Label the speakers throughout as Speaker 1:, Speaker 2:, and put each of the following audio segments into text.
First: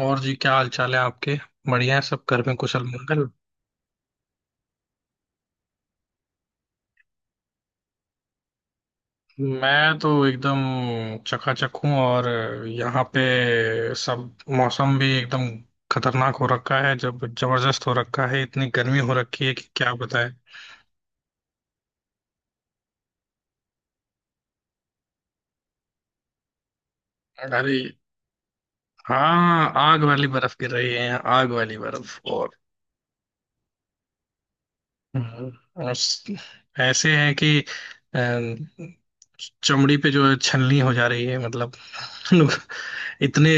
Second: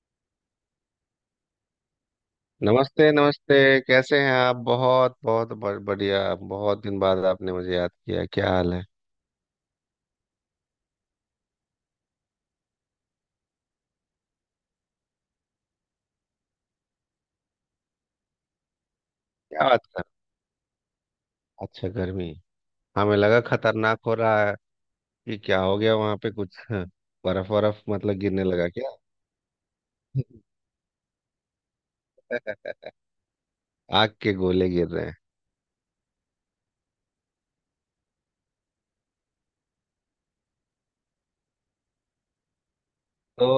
Speaker 1: और जी, क्या हाल चाल है आपके? बढ़िया है, सब घर में कुशल
Speaker 2: नमस्ते
Speaker 1: मंगल।
Speaker 2: नमस्ते। कैसे हैं आप? बहुत बहुत बढ़िया। बहुत दिन बाद आपने मुझे याद किया। क्या हाल है?
Speaker 1: मैं तो एकदम चकाचक हूँ। और यहाँ पे सब मौसम भी एकदम खतरनाक हो रखा है, जब जबरदस्त हो रखा है, इतनी गर्मी हो रखी है कि
Speaker 2: क्या बात
Speaker 1: क्या
Speaker 2: कर।
Speaker 1: बताएं।
Speaker 2: अच्छा, गर्मी? हमें लगा खतरनाक हो रहा है कि क्या हो गया वहां पे, कुछ बर्फ
Speaker 1: अरे
Speaker 2: बर्फ मतलब गिरने लगा क्या?
Speaker 1: हाँ, आग वाली बर्फ गिर रही है यहाँ, आग वाली बर्फ। और
Speaker 2: आग के गोले गिर रहे हैं।
Speaker 1: हम्म, उस- ऐसे है कि अ, चमड़ी पे जो है छलनी हो जा रही है मतलब।
Speaker 2: तो
Speaker 1: इतने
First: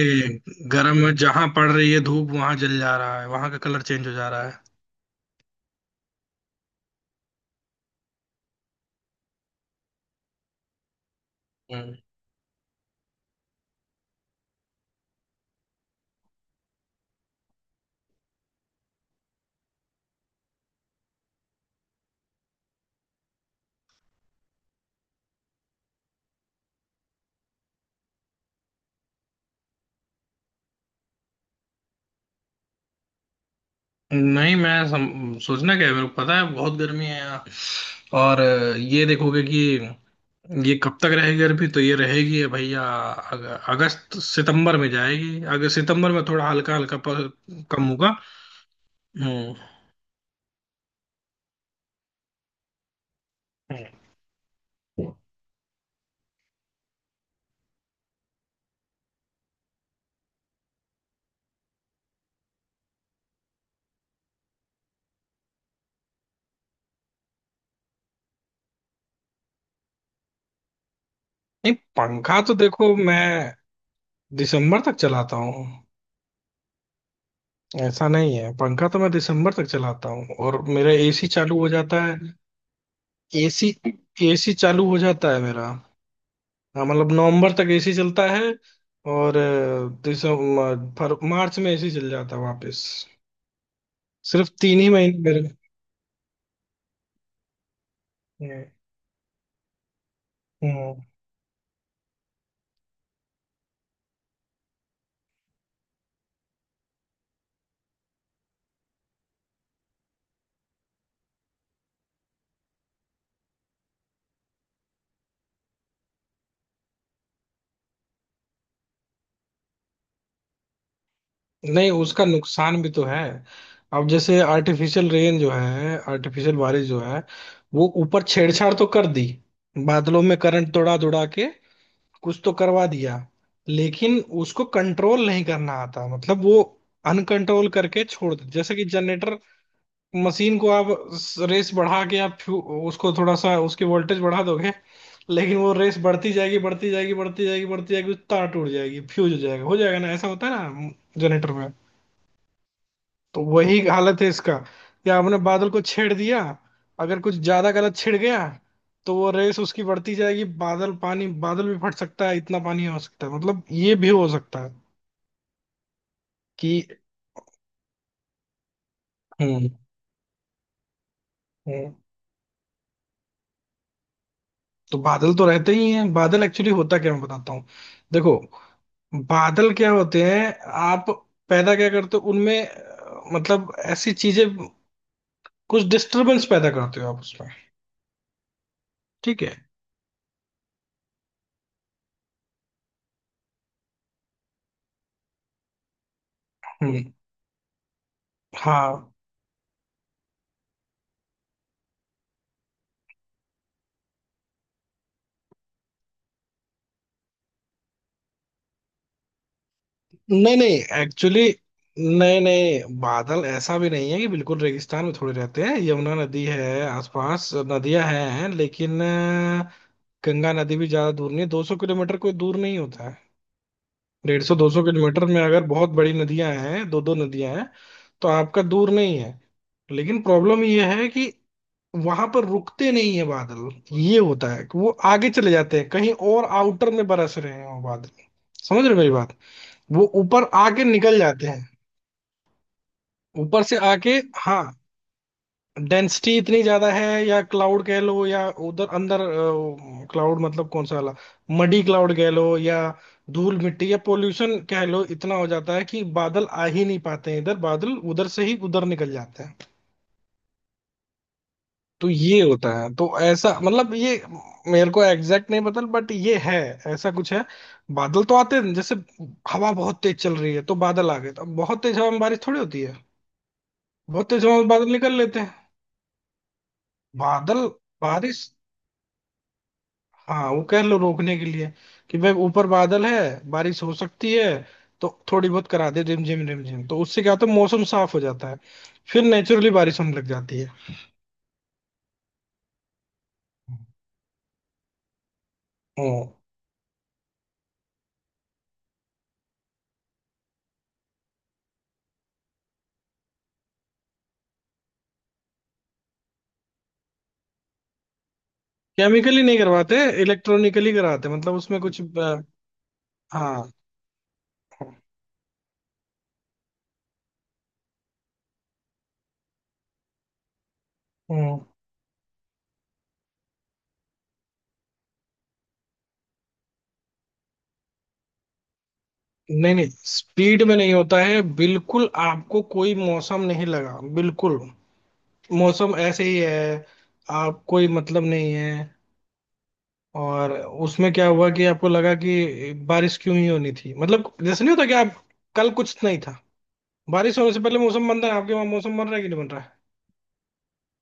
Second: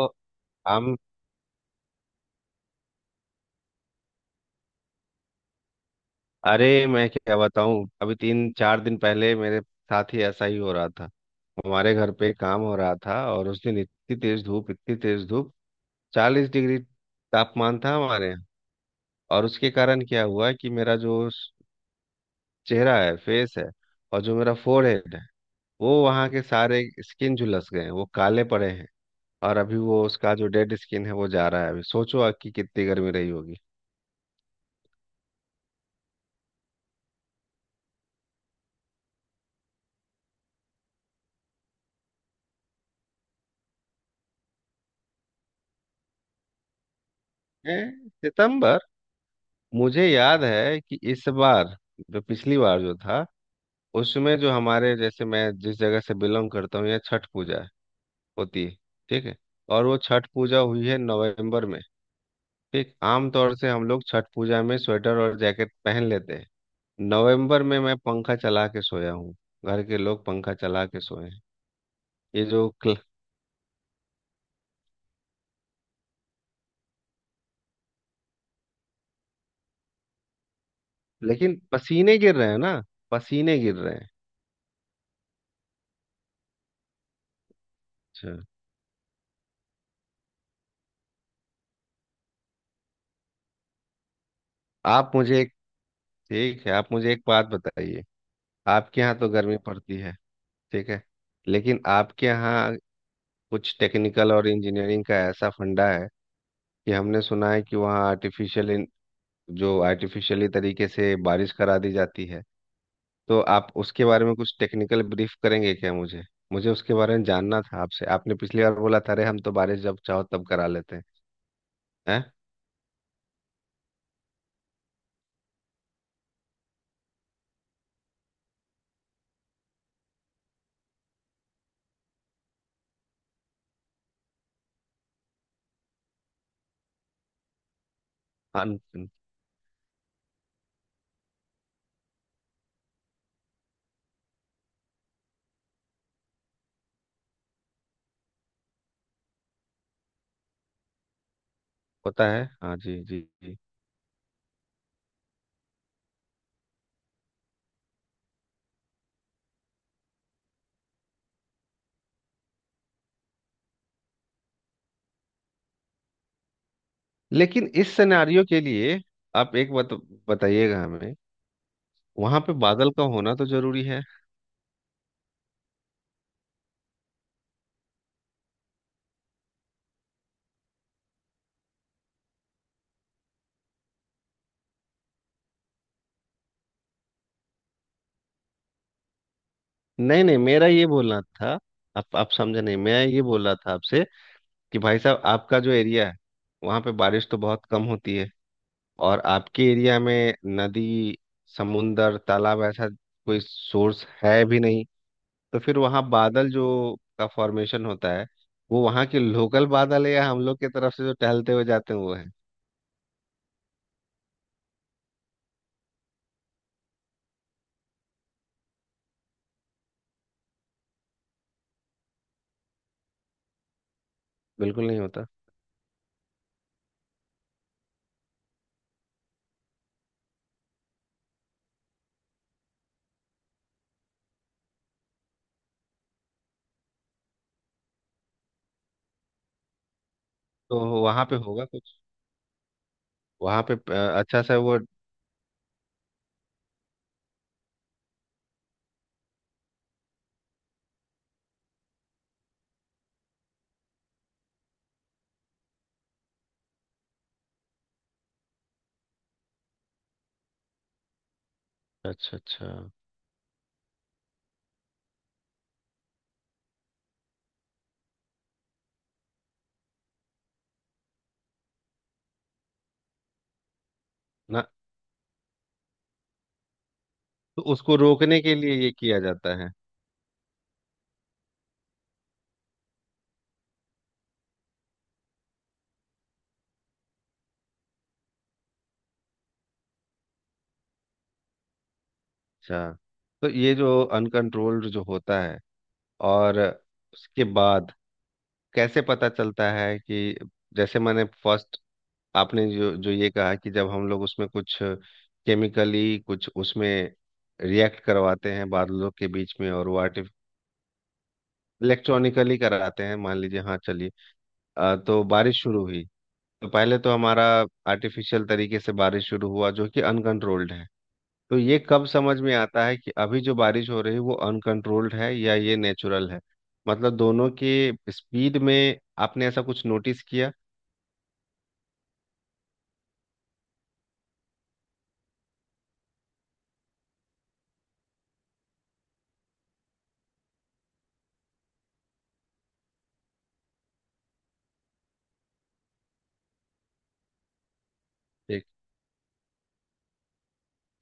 Speaker 2: हम,
Speaker 1: गर्म में जहां पड़ रही है धूप, वहां जल जा रहा है, वहां का कलर चेंज हो जा रहा है।
Speaker 2: अरे मैं क्या बताऊं, अभी 3 4 दिन पहले मेरे साथ ही ऐसा ही हो रहा था। हमारे
Speaker 1: हम्म।
Speaker 2: घर पे काम हो रहा था और उस दिन इतनी तेज धूप, इतनी तेज धूप, 40 डिग्री तापमान था हमारे। और उसके कारण क्या हुआ कि मेरा जो चेहरा है, फेस है, और जो मेरा फोरहेड है, वो वहाँ के सारे स्किन झुलस गए हैं, वो काले पड़े हैं। और अभी वो उसका जो डेड स्किन है वो जा रहा है। अभी सोचो आप कि कितनी गर्मी रही होगी।
Speaker 1: नहीं, मैं सोचना क्या है, मेरे को पता है बहुत गर्मी है यहाँ। और ये देखोगे कि ये कब तक रहेगी गर्मी, तो ये रहेगी भैया अगस्त सितंबर में जाएगी। अगस्त सितंबर में थोड़ा हल्का हल्का कम
Speaker 2: हैं?
Speaker 1: होगा।
Speaker 2: सितंबर?
Speaker 1: हम्म।
Speaker 2: मुझे याद है कि इस बार, जो पिछली बार जो था,
Speaker 1: हम्म।
Speaker 2: उसमें जो हमारे जैसे, मैं जिस जगह से बिलोंग करता हूँ, यहाँ छठ पूजा होती है। ठीक है। और वो छठ पूजा हुई है नवंबर में। ठीक, आमतौर से हम लोग छठ पूजा में स्वेटर और जैकेट पहन लेते हैं। नवंबर में मैं पंखा चला के सोया हूँ, घर के लोग पंखा चला के सोए हैं।
Speaker 1: नहीं पंखा
Speaker 2: ये
Speaker 1: तो
Speaker 2: जो
Speaker 1: देखो,
Speaker 2: क्ल...
Speaker 1: मैं दिसंबर तक चलाता हूँ। ऐसा नहीं है, पंखा तो मैं दिसंबर तक चलाता हूँ, और मेरा एसी
Speaker 2: लेकिन
Speaker 1: चालू हो जाता है।
Speaker 2: पसीने गिर रहे हैं ना, पसीने
Speaker 1: एसी
Speaker 2: गिर रहे हैं।
Speaker 1: एसी चालू हो जाता है मेरा। हाँ, मतलब नवंबर तक एसी चलता
Speaker 2: अच्छा,
Speaker 1: है। और दिसंबर मार्च में एसी चल जाता है वापस। सिर्फ तीन ही
Speaker 2: आप
Speaker 1: महीने
Speaker 2: मुझे
Speaker 1: मेरे।
Speaker 2: एक, ठीक है, आप मुझे एक बात बताइए,
Speaker 1: हम्म।
Speaker 2: आपके यहाँ तो गर्मी पड़ती है, ठीक
Speaker 1: हम्म।
Speaker 2: है, लेकिन आपके यहाँ कुछ टेक्निकल और इंजीनियरिंग का ऐसा फंडा है कि हमने सुना है कि वहाँ आर्टिफिशियल, जो आर्टिफिशियली तरीके से बारिश करा दी जाती है। तो आप उसके बारे में कुछ टेक्निकल ब्रीफ करेंगे क्या मुझे? मुझे उसके बारे में जानना था आपसे। आपने पिछली बार बोला था, अरे हम तो बारिश जब चाहो तब करा लेते हैं।
Speaker 1: नहीं,
Speaker 2: हैं?
Speaker 1: उसका नुकसान भी तो है। अब जैसे आर्टिफिशियल रेन जो है, आर्टिफिशियल बारिश जो है, वो ऊपर छेड़छाड़ तो कर दी, बादलों में करंट दौड़ा दौड़ा के कुछ तो करवा दिया। लेकिन उसको कंट्रोल नहीं करना आता, मतलब वो अनकंट्रोल करके छोड़ देते।
Speaker 2: हाँ,
Speaker 1: जैसे कि जनरेटर मशीन को आप रेस बढ़ा के आप उसको थोड़ा सा उसकी वोल्टेज बढ़ा दोगे, लेकिन वो रेस बढ़ती जाएगी, बढ़ती जाएगी, बढ़ती जाएगी, बढ़ती जाएगी, तार टूट जाएगी, फ्यूज हो जाएगा, हो जाएगा ना, ऐसा होता है ना जनरेटर में।
Speaker 2: होता है, हाँ जी जी
Speaker 1: तो
Speaker 2: जी।
Speaker 1: वही हालत है इसका, या हमने बादल को छेड़ दिया, अगर कुछ ज्यादा गलत छिड़ गया, तो वो रेस उसकी बढ़ती जाएगी, बादल पानी, बादल भी फट सकता है, इतना पानी हो सकता है, मतलब ये भी हो सकता है कि।
Speaker 2: लेकिन इस सिनेरियो के लिए आप
Speaker 1: हम्म।
Speaker 2: एक बात बताइएगा हमें,
Speaker 1: हम्म।
Speaker 2: वहां पे बादल का होना तो जरूरी है।
Speaker 1: तो बादल तो रहते ही हैं। बादल एक्चुअली होता क्या, मैं बताता हूँ। देखो, बादल क्या होते हैं? आप पैदा क्या करते हो उनमें मतलब ऐसी चीजें, कुछ डिस्टरबेंस पैदा करते हो आप उसमें, ठीक है?
Speaker 2: नहीं नहीं, मेरा ये बोलना था, आप समझे नहीं। मैं ये बोल रहा था आपसे कि भाई साहब, आपका जो एरिया है वहां पे
Speaker 1: हम्म।
Speaker 2: बारिश तो बहुत कम होती है।
Speaker 1: हाँ।
Speaker 2: और आपके एरिया में नदी, समुंदर, तालाब ऐसा कोई सोर्स है भी नहीं। तो फिर वहाँ बादल जो का फॉर्मेशन होता है, वो वहाँ के लोकल बादल है या हम
Speaker 1: नहीं
Speaker 2: लोग की
Speaker 1: नहीं,
Speaker 2: तरफ से जो
Speaker 1: एक्चुअली
Speaker 2: टहलते हुए जाते हैं वो है?
Speaker 1: नहीं नहीं, बादल ऐसा भी नहीं है कि बिल्कुल रेगिस्तान में थोड़े रहते हैं, यमुना नदी है, आसपास नदियां हैं, लेकिन गंगा नदी भी ज्यादा दूर नहीं है। 200 किलोमीटर कोई दूर नहीं होता है। डेढ़ सौ दो सौ
Speaker 2: बिल्कुल नहीं
Speaker 1: किलोमीटर
Speaker 2: होता।
Speaker 1: में अगर बहुत बड़ी नदियां हैं, दो दो नदियां हैं, तो आपका दूर नहीं है। लेकिन प्रॉब्लम ये है कि वहां पर रुकते नहीं है बादल। ये होता है कि वो आगे चले जाते हैं, कहीं और आउटर में बरस रहे हैं वो बादल। समझ रहे हो मेरी बात? वो ऊपर
Speaker 2: तो
Speaker 1: आके निकल
Speaker 2: वहाँ पे
Speaker 1: जाते हैं,
Speaker 2: होगा कुछ,
Speaker 1: ऊपर
Speaker 2: वहाँ पे
Speaker 1: से आके।
Speaker 2: अच्छा सा
Speaker 1: हाँ,
Speaker 2: वो।
Speaker 1: डेंसिटी इतनी ज्यादा है, या क्लाउड कह लो या उधर अंदर, क्लाउड मतलब कौन सा वाला, मडी क्लाउड कह लो, या धूल मिट्टी या पोल्यूशन कह लो, इतना हो जाता है कि बादल आ ही नहीं पाते हैं इधर। बादल उधर से ही उधर निकल जाते हैं। तो
Speaker 2: अच्छा
Speaker 1: ये
Speaker 2: अच्छा।
Speaker 1: होता है, तो ऐसा, मतलब ये मेरे को एग्जैक्ट नहीं पता, बट ये है, ऐसा कुछ है। बादल तो आते हैं, जैसे हवा बहुत तेज चल रही है तो बादल आ गए, तो अब बहुत तेज हवा में बारिश थोड़ी होती है, बहुत तेज हवा में
Speaker 2: ना,
Speaker 1: बादल निकल लेते हैं बादल।
Speaker 2: तो उसको रोकने
Speaker 1: बारिश,
Speaker 2: के लिए ये किया जाता है।
Speaker 1: हाँ वो कह लो रोकने के लिए, कि भाई ऊपर बादल है, बारिश हो सकती है, तो थोड़ी बहुत करा दे रिमझिम रिमझिम, तो उससे क्या होता है, मौसम साफ हो जाता है, फिर नेचुरली बारिश होने लग जाती है।
Speaker 2: अच्छा, तो ये जो अनकंट्रोल्ड जो होता है,
Speaker 1: ओ।
Speaker 2: और उसके बाद कैसे पता चलता है कि, जैसे मैंने फर्स्ट, आपने जो जो ये कहा कि जब हम लोग उसमें कुछ केमिकली कुछ उसमें रिएक्ट करवाते हैं बादलों के
Speaker 1: केमिकली
Speaker 2: बीच
Speaker 1: नहीं
Speaker 2: में, और
Speaker 1: करवाते,
Speaker 2: वो आर्टिफ,
Speaker 1: इलेक्ट्रॉनिकली कराते, मतलब उसमें कुछ
Speaker 2: इलेक्ट्रॉनिकली कराते हैं मान लीजिए,
Speaker 1: हाँ।
Speaker 2: हाँ चलिए। तो बारिश शुरू हुई। तो पहले तो हमारा आर्टिफिशियल तरीके से बारिश शुरू हुआ जो कि अनकंट्रोल्ड है। तो
Speaker 1: हम्म,
Speaker 2: ये कब समझ में आता है कि अभी जो बारिश हो रही है वो अनकंट्रोल्ड है या ये नेचुरल है? मतलब दोनों के स्पीड में आपने ऐसा
Speaker 1: नहीं
Speaker 2: कुछ
Speaker 1: नहीं,
Speaker 2: नोटिस किया?
Speaker 1: स्पीड में नहीं होता है, बिल्कुल आपको कोई मौसम नहीं लगा, बिल्कुल मौसम ऐसे ही है, आप कोई मतलब नहीं है, और उसमें क्या हुआ कि आपको लगा कि बारिश क्यों ही होनी थी, मतलब जैसे नहीं होता कि आप, कल कुछ नहीं था। बारिश होने से पहले मौसम बनता है, आपके
Speaker 2: एक,
Speaker 1: वहां मौसम बन रहा है कि नहीं बन रहा है?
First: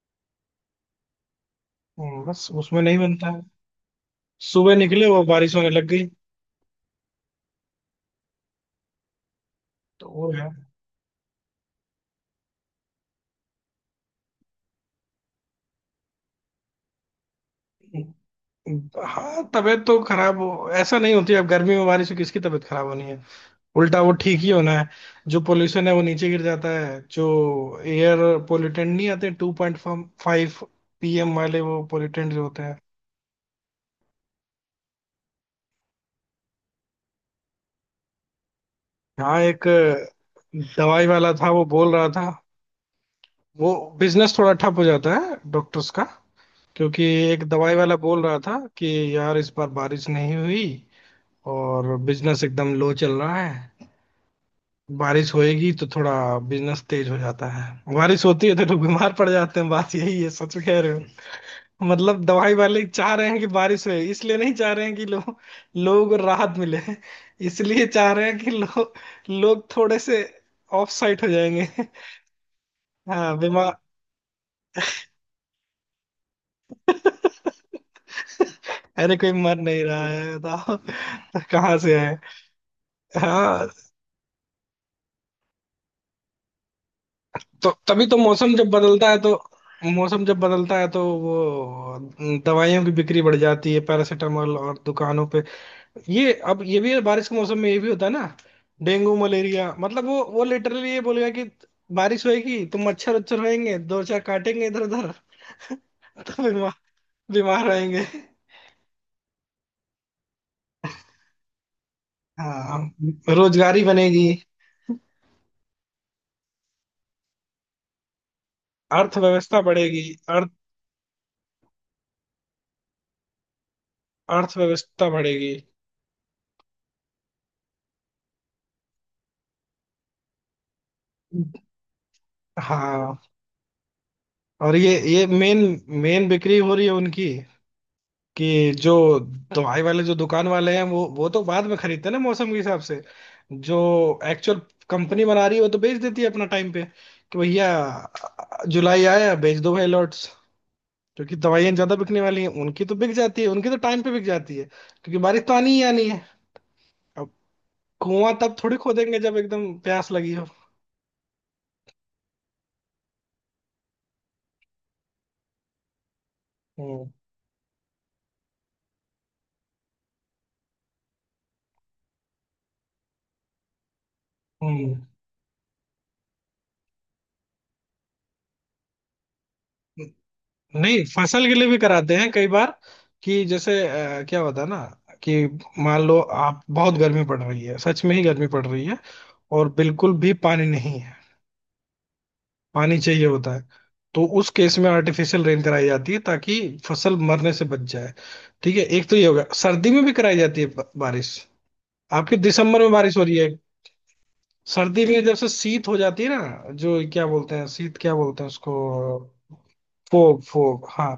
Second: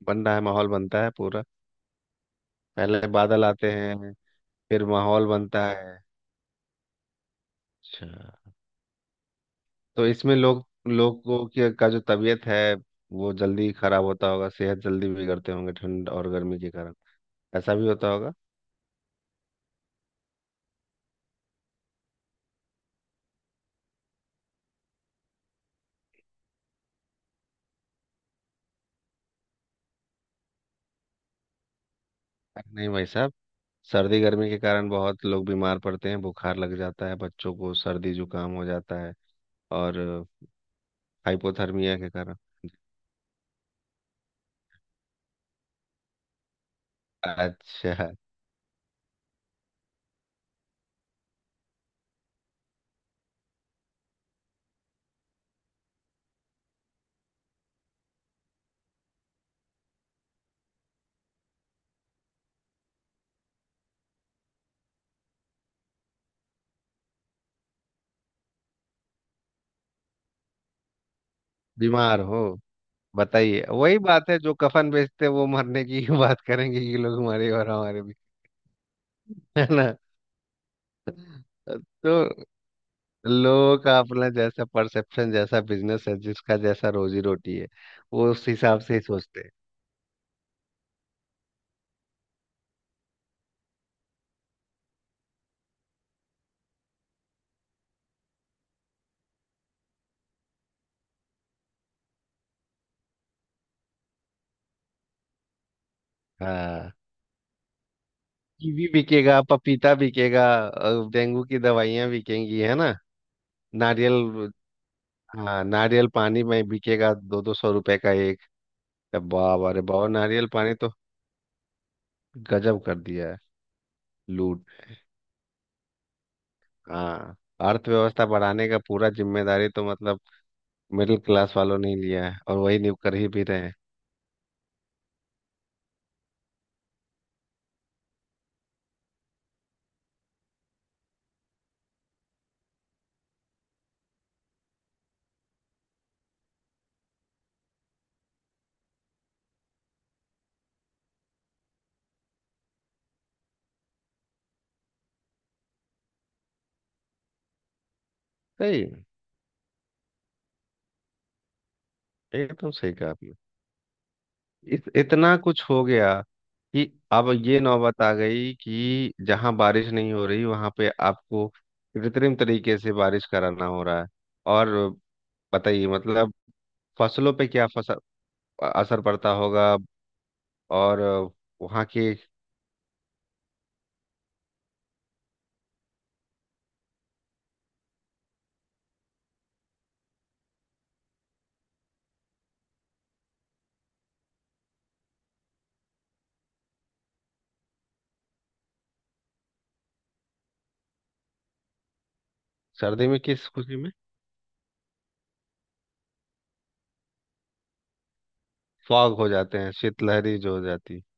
Speaker 2: बन रहा है, माहौल बनता है पूरा।
Speaker 1: बस, उसमें नहीं
Speaker 2: पहले
Speaker 1: बनता है।
Speaker 2: बादल आते हैं,
Speaker 1: सुबह
Speaker 2: फिर
Speaker 1: निकले, वो
Speaker 2: माहौल
Speaker 1: बारिश
Speaker 2: बनता
Speaker 1: होने लग
Speaker 2: है।
Speaker 1: गई,
Speaker 2: अच्छा, तो
Speaker 1: तो वो
Speaker 2: इसमें
Speaker 1: है।
Speaker 2: लोग लोगों की का जो तबीयत है वो जल्दी खराब होता होगा, सेहत जल्दी बिगड़ते होंगे ठंड और गर्मी के कारण। ऐसा भी होता होगा?
Speaker 1: हाँ, तबीयत तो खराब हो ऐसा नहीं होती, अब गर्मी में बारिश से किसकी तबीयत खराब होनी है, उल्टा वो ठीक ही होना है। जो पोल्यूशन है वो नीचे गिर जाता है, जो एयर पोल्यूटेंट नहीं आते, 2.5 PM वाले, वो पोल्यूटेंट जो होते
Speaker 2: अरे
Speaker 1: हैं।
Speaker 2: नहीं भाई साहब, सर्दी गर्मी के कारण बहुत लोग बीमार पड़ते हैं, बुखार लग जाता है, बच्चों को सर्दी जुकाम हो जाता है।
Speaker 1: हाँ, एक
Speaker 2: और
Speaker 1: दवाई वाला था, वो बोल
Speaker 2: हाइपोथर्मिया
Speaker 1: रहा
Speaker 2: के
Speaker 1: था।
Speaker 2: कारण।
Speaker 1: वो बिजनेस थोड़ा ठप हो जाता है डॉक्टर्स का, क्योंकि एक दवाई वाला
Speaker 2: अच्छा।
Speaker 1: बोल रहा था कि यार, इस बार बारिश नहीं हुई और बिजनेस एकदम लो चल रहा है। बारिश होएगी तो थोड़ा बिजनेस तेज हो जाता है, बारिश होती है तो लोग बीमार पड़ जाते हैं, बात यही है। सच कह रहे हो, मतलब दवाई वाले चाह रहे हैं कि बारिश होए, इसलिए नहीं चाह रहे हैं कि लोग लोगों को राहत मिले, इसलिए चाह रहे हैं कि लोग, लोग थोड़े से ऑफ साइट हो जाएंगे।
Speaker 2: बीमार हो,
Speaker 1: हाँ,
Speaker 2: बताइए,
Speaker 1: बीमार।
Speaker 2: वही बात है जो कफन बेचते हैं वो मरने की ही बात करेंगे। ये लोग हमारे, और हमारे भी,
Speaker 1: अरे कोई मर
Speaker 2: है
Speaker 1: नहीं
Speaker 2: ना?
Speaker 1: रहा है बताओ। कहाँ से है।
Speaker 2: तो
Speaker 1: हाँ।
Speaker 2: लोग का अपना जैसा परसेप्शन, जैसा बिजनेस है, जिसका जैसा रोजी रोटी है,
Speaker 1: तो तभी तो
Speaker 2: वो उस
Speaker 1: मौसम जब
Speaker 2: हिसाब से ही
Speaker 1: बदलता है तो,
Speaker 2: सोचते हैं।
Speaker 1: मौसम जब बदलता है तो वो दवाइयों की बिक्री बढ़ जाती है, पैरासीटामोल और दुकानों पे। ये, अब ये भी है, बारिश के मौसम में ये भी होता है ना, डेंगू, मलेरिया, मतलब वो लिटरली ये बोलेगा कि बारिश होएगी तो मच्छर उच्छर होएंगे, दो चार काटेंगे इधर उधर। तो बीमार,
Speaker 2: हाँ।
Speaker 1: बीमार रहेंगे।
Speaker 2: कीवी बिकेगा, पपीता बिकेगा, डेंगू की दवाइयाँ बिकेंगी, है
Speaker 1: हाँ।
Speaker 2: ना।
Speaker 1: रोजगारी
Speaker 2: नारियल।
Speaker 1: बनेगी,
Speaker 2: हाँ, नारियल पानी में बिकेगा, दो दो सौ रुपए का एक। तब
Speaker 1: अर्थव्यवस्था
Speaker 2: बाप, अरे
Speaker 1: बढ़ेगी।
Speaker 2: बाप, नारियल पानी तो गजब कर दिया है। लूट।
Speaker 1: अर्थव्यवस्था बढ़ेगी।
Speaker 2: हाँ। अर्थव्यवस्था बढ़ाने का पूरा जिम्मेदारी तो मतलब मिडिल क्लास वालों ने ही लिया है, और वही न्यू कर
Speaker 1: हाँ।
Speaker 2: ही भी रहे हैं।
Speaker 1: और ये मेन मेन बिक्री हो रही है उनकी। कि जो दवाई वाले, जो दुकान वाले हैं, वो तो बाद में खरीदते हैं ना मौसम के हिसाब से। जो एक्चुअल कंपनी बना रही है वो तो बेच देती है अपना टाइम पे, कि भैया जुलाई आया, बेच दो भाई लॉट्स, क्योंकि दवाइयाँ ज्यादा बिकने वाली हैं। उनकी तो बिक जाती है, उनकी तो टाइम पे बिक जाती है, क्योंकि बारिश तो आनी ही आनी है। अब कुआं तब थोड़ी
Speaker 2: सही है,
Speaker 1: खोदेंगे जब एकदम प्यास लगी हो।
Speaker 2: एकदम सही कहा आपने। इतना कुछ हो गया कि
Speaker 1: हम्म।
Speaker 2: अब ये नौबत आ गई कि जहां बारिश नहीं हो रही वहां पे आपको कृत्रिम तरीके से बारिश कराना हो रहा है। और बताइए मतलब फसलों पे क्या असर पड़ता होगा।
Speaker 1: हम्म।
Speaker 2: और
Speaker 1: नहीं, फसल के लिए भी
Speaker 2: वहां के।
Speaker 1: कराते हैं कई बार। कि जैसे क्या होता है ना कि मान लो आप, बहुत गर्मी पड़ रही है, सच में ही गर्मी पड़ रही है, और बिल्कुल भी पानी नहीं है, पानी चाहिए होता है, तो उस केस में आर्टिफिशियल रेन कराई जाती है ताकि फसल मरने से बच जाए, ठीक है। एक तो ये हो गया, सर्दी में भी कराई जाती है बारिश। आपके दिसंबर में
Speaker 2: सर्दी
Speaker 1: बारिश
Speaker 2: में
Speaker 1: हो रही
Speaker 2: किस
Speaker 1: है।
Speaker 2: खुशी में?
Speaker 1: सर्दी में जब से शीत हो जाती है ना, जो क्या बोलते हैं शीत, क्या बोलते हैं उसको,
Speaker 2: फॉग हो जाते हैं, शीतलहरी
Speaker 1: फोग,
Speaker 2: जो हो
Speaker 1: फोग,
Speaker 2: जाती है।
Speaker 1: हाँ।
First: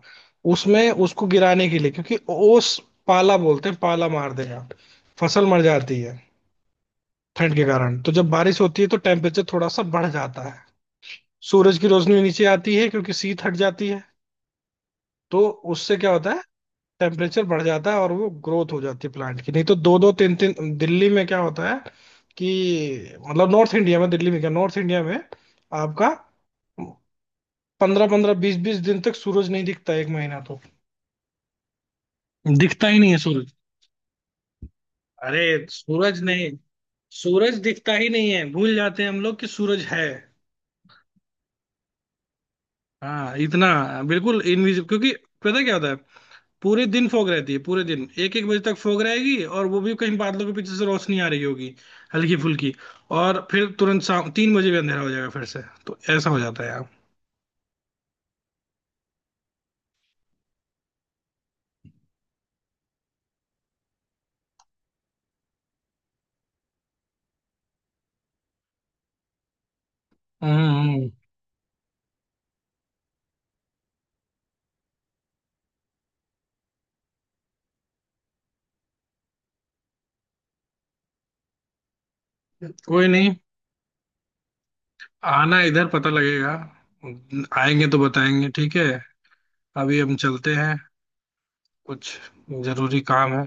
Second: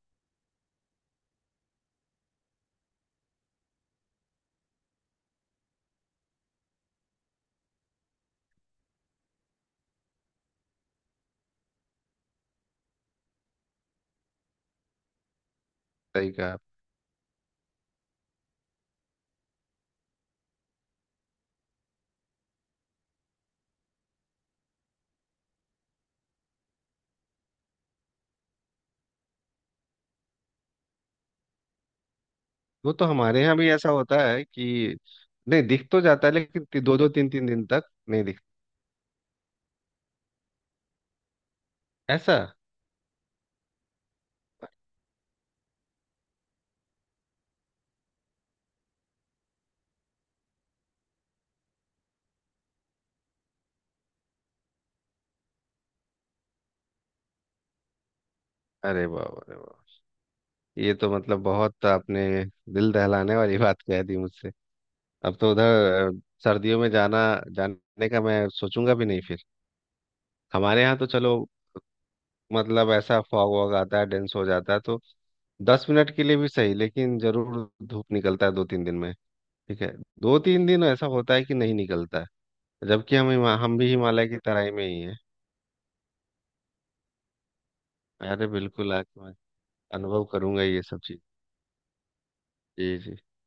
Speaker 1: उसमें, उसको गिराने के लिए, क्योंकि ओस, पाला बोलते हैं, पाला मार देगा, फसल मर जाती है ठंड के कारण। तो जब बारिश होती है तो टेम्परेचर थोड़ा सा बढ़ जाता है, सूरज की रोशनी नीचे आती है क्योंकि शीत हट जाती है, तो उससे क्या होता
Speaker 2: सही
Speaker 1: है,
Speaker 2: कहा आप।
Speaker 1: टेम्परेचर बढ़ जाता है और वो ग्रोथ हो जाती है प्लांट की। नहीं तो दो दो तीन तीन, दिल्ली में क्या होता है कि, मतलब नॉर्थ इंडिया में, दिल्ली में क्या, नॉर्थ इंडिया में आपका पंद्रह पंद्रह बीस बीस दिन तक सूरज नहीं दिखता, एक महीना तो दिखता
Speaker 2: वो
Speaker 1: ही
Speaker 2: तो
Speaker 1: नहीं है
Speaker 2: हमारे
Speaker 1: सूरज।
Speaker 2: यहाँ भी ऐसा होता है कि
Speaker 1: अरे
Speaker 2: नहीं, दिख तो
Speaker 1: सूरज
Speaker 2: जाता है
Speaker 1: नहीं,
Speaker 2: लेकिन दो दो तीन तीन
Speaker 1: सूरज
Speaker 2: दिन तक
Speaker 1: दिखता ही
Speaker 2: नहीं
Speaker 1: नहीं
Speaker 2: दिखता।
Speaker 1: है, भूल जाते हैं हम लोग कि सूरज है।
Speaker 2: ऐसा?
Speaker 1: हाँ इतना, बिल्कुल इनविजिबल, क्योंकि पता क्या होता है, पूरे दिन फॉग रहती है, पूरे दिन एक एक बजे तक फॉग रहेगी, और वो भी कहीं बादलों के पीछे से रोशनी आ रही होगी हल्की फुल्की, और फिर तुरंत शाम 3 बजे भी अंधेरा हो जाएगा फिर से, तो ऐसा हो जाता है यार।
Speaker 2: अरे वाह, अरे वाह। ये तो मतलब बहुत आपने दिल दहलाने वाली बात कह दी मुझसे। अब तो उधर सर्दियों में जाना, जाने का मैं सोचूंगा भी नहीं फिर।
Speaker 1: हम्म।
Speaker 2: हमारे यहाँ तो
Speaker 1: हम्म।
Speaker 2: चलो, मतलब ऐसा फॉग वॉग आता है, डेंस हो जाता है, तो 10 मिनट के लिए भी सही लेकिन जरूर धूप निकलता है 2 3 दिन में। ठीक है। 2 3 दिन ऐसा होता है कि नहीं निकलता है,
Speaker 1: कोई
Speaker 2: जबकि हम
Speaker 1: नहीं,
Speaker 2: हम भी हिमालय की तराई में ही हैं।
Speaker 1: आना इधर, पता लगेगा। आएंगे तो
Speaker 2: अरे
Speaker 1: बताएंगे, ठीक है।
Speaker 2: बिल्कुल, आके मैं
Speaker 1: अभी हम
Speaker 2: अनुभव
Speaker 1: चलते
Speaker 2: करूंगा
Speaker 1: हैं,
Speaker 2: ये सब चीज।
Speaker 1: कुछ
Speaker 2: जी
Speaker 1: जरूरी
Speaker 2: जी।
Speaker 1: काम है।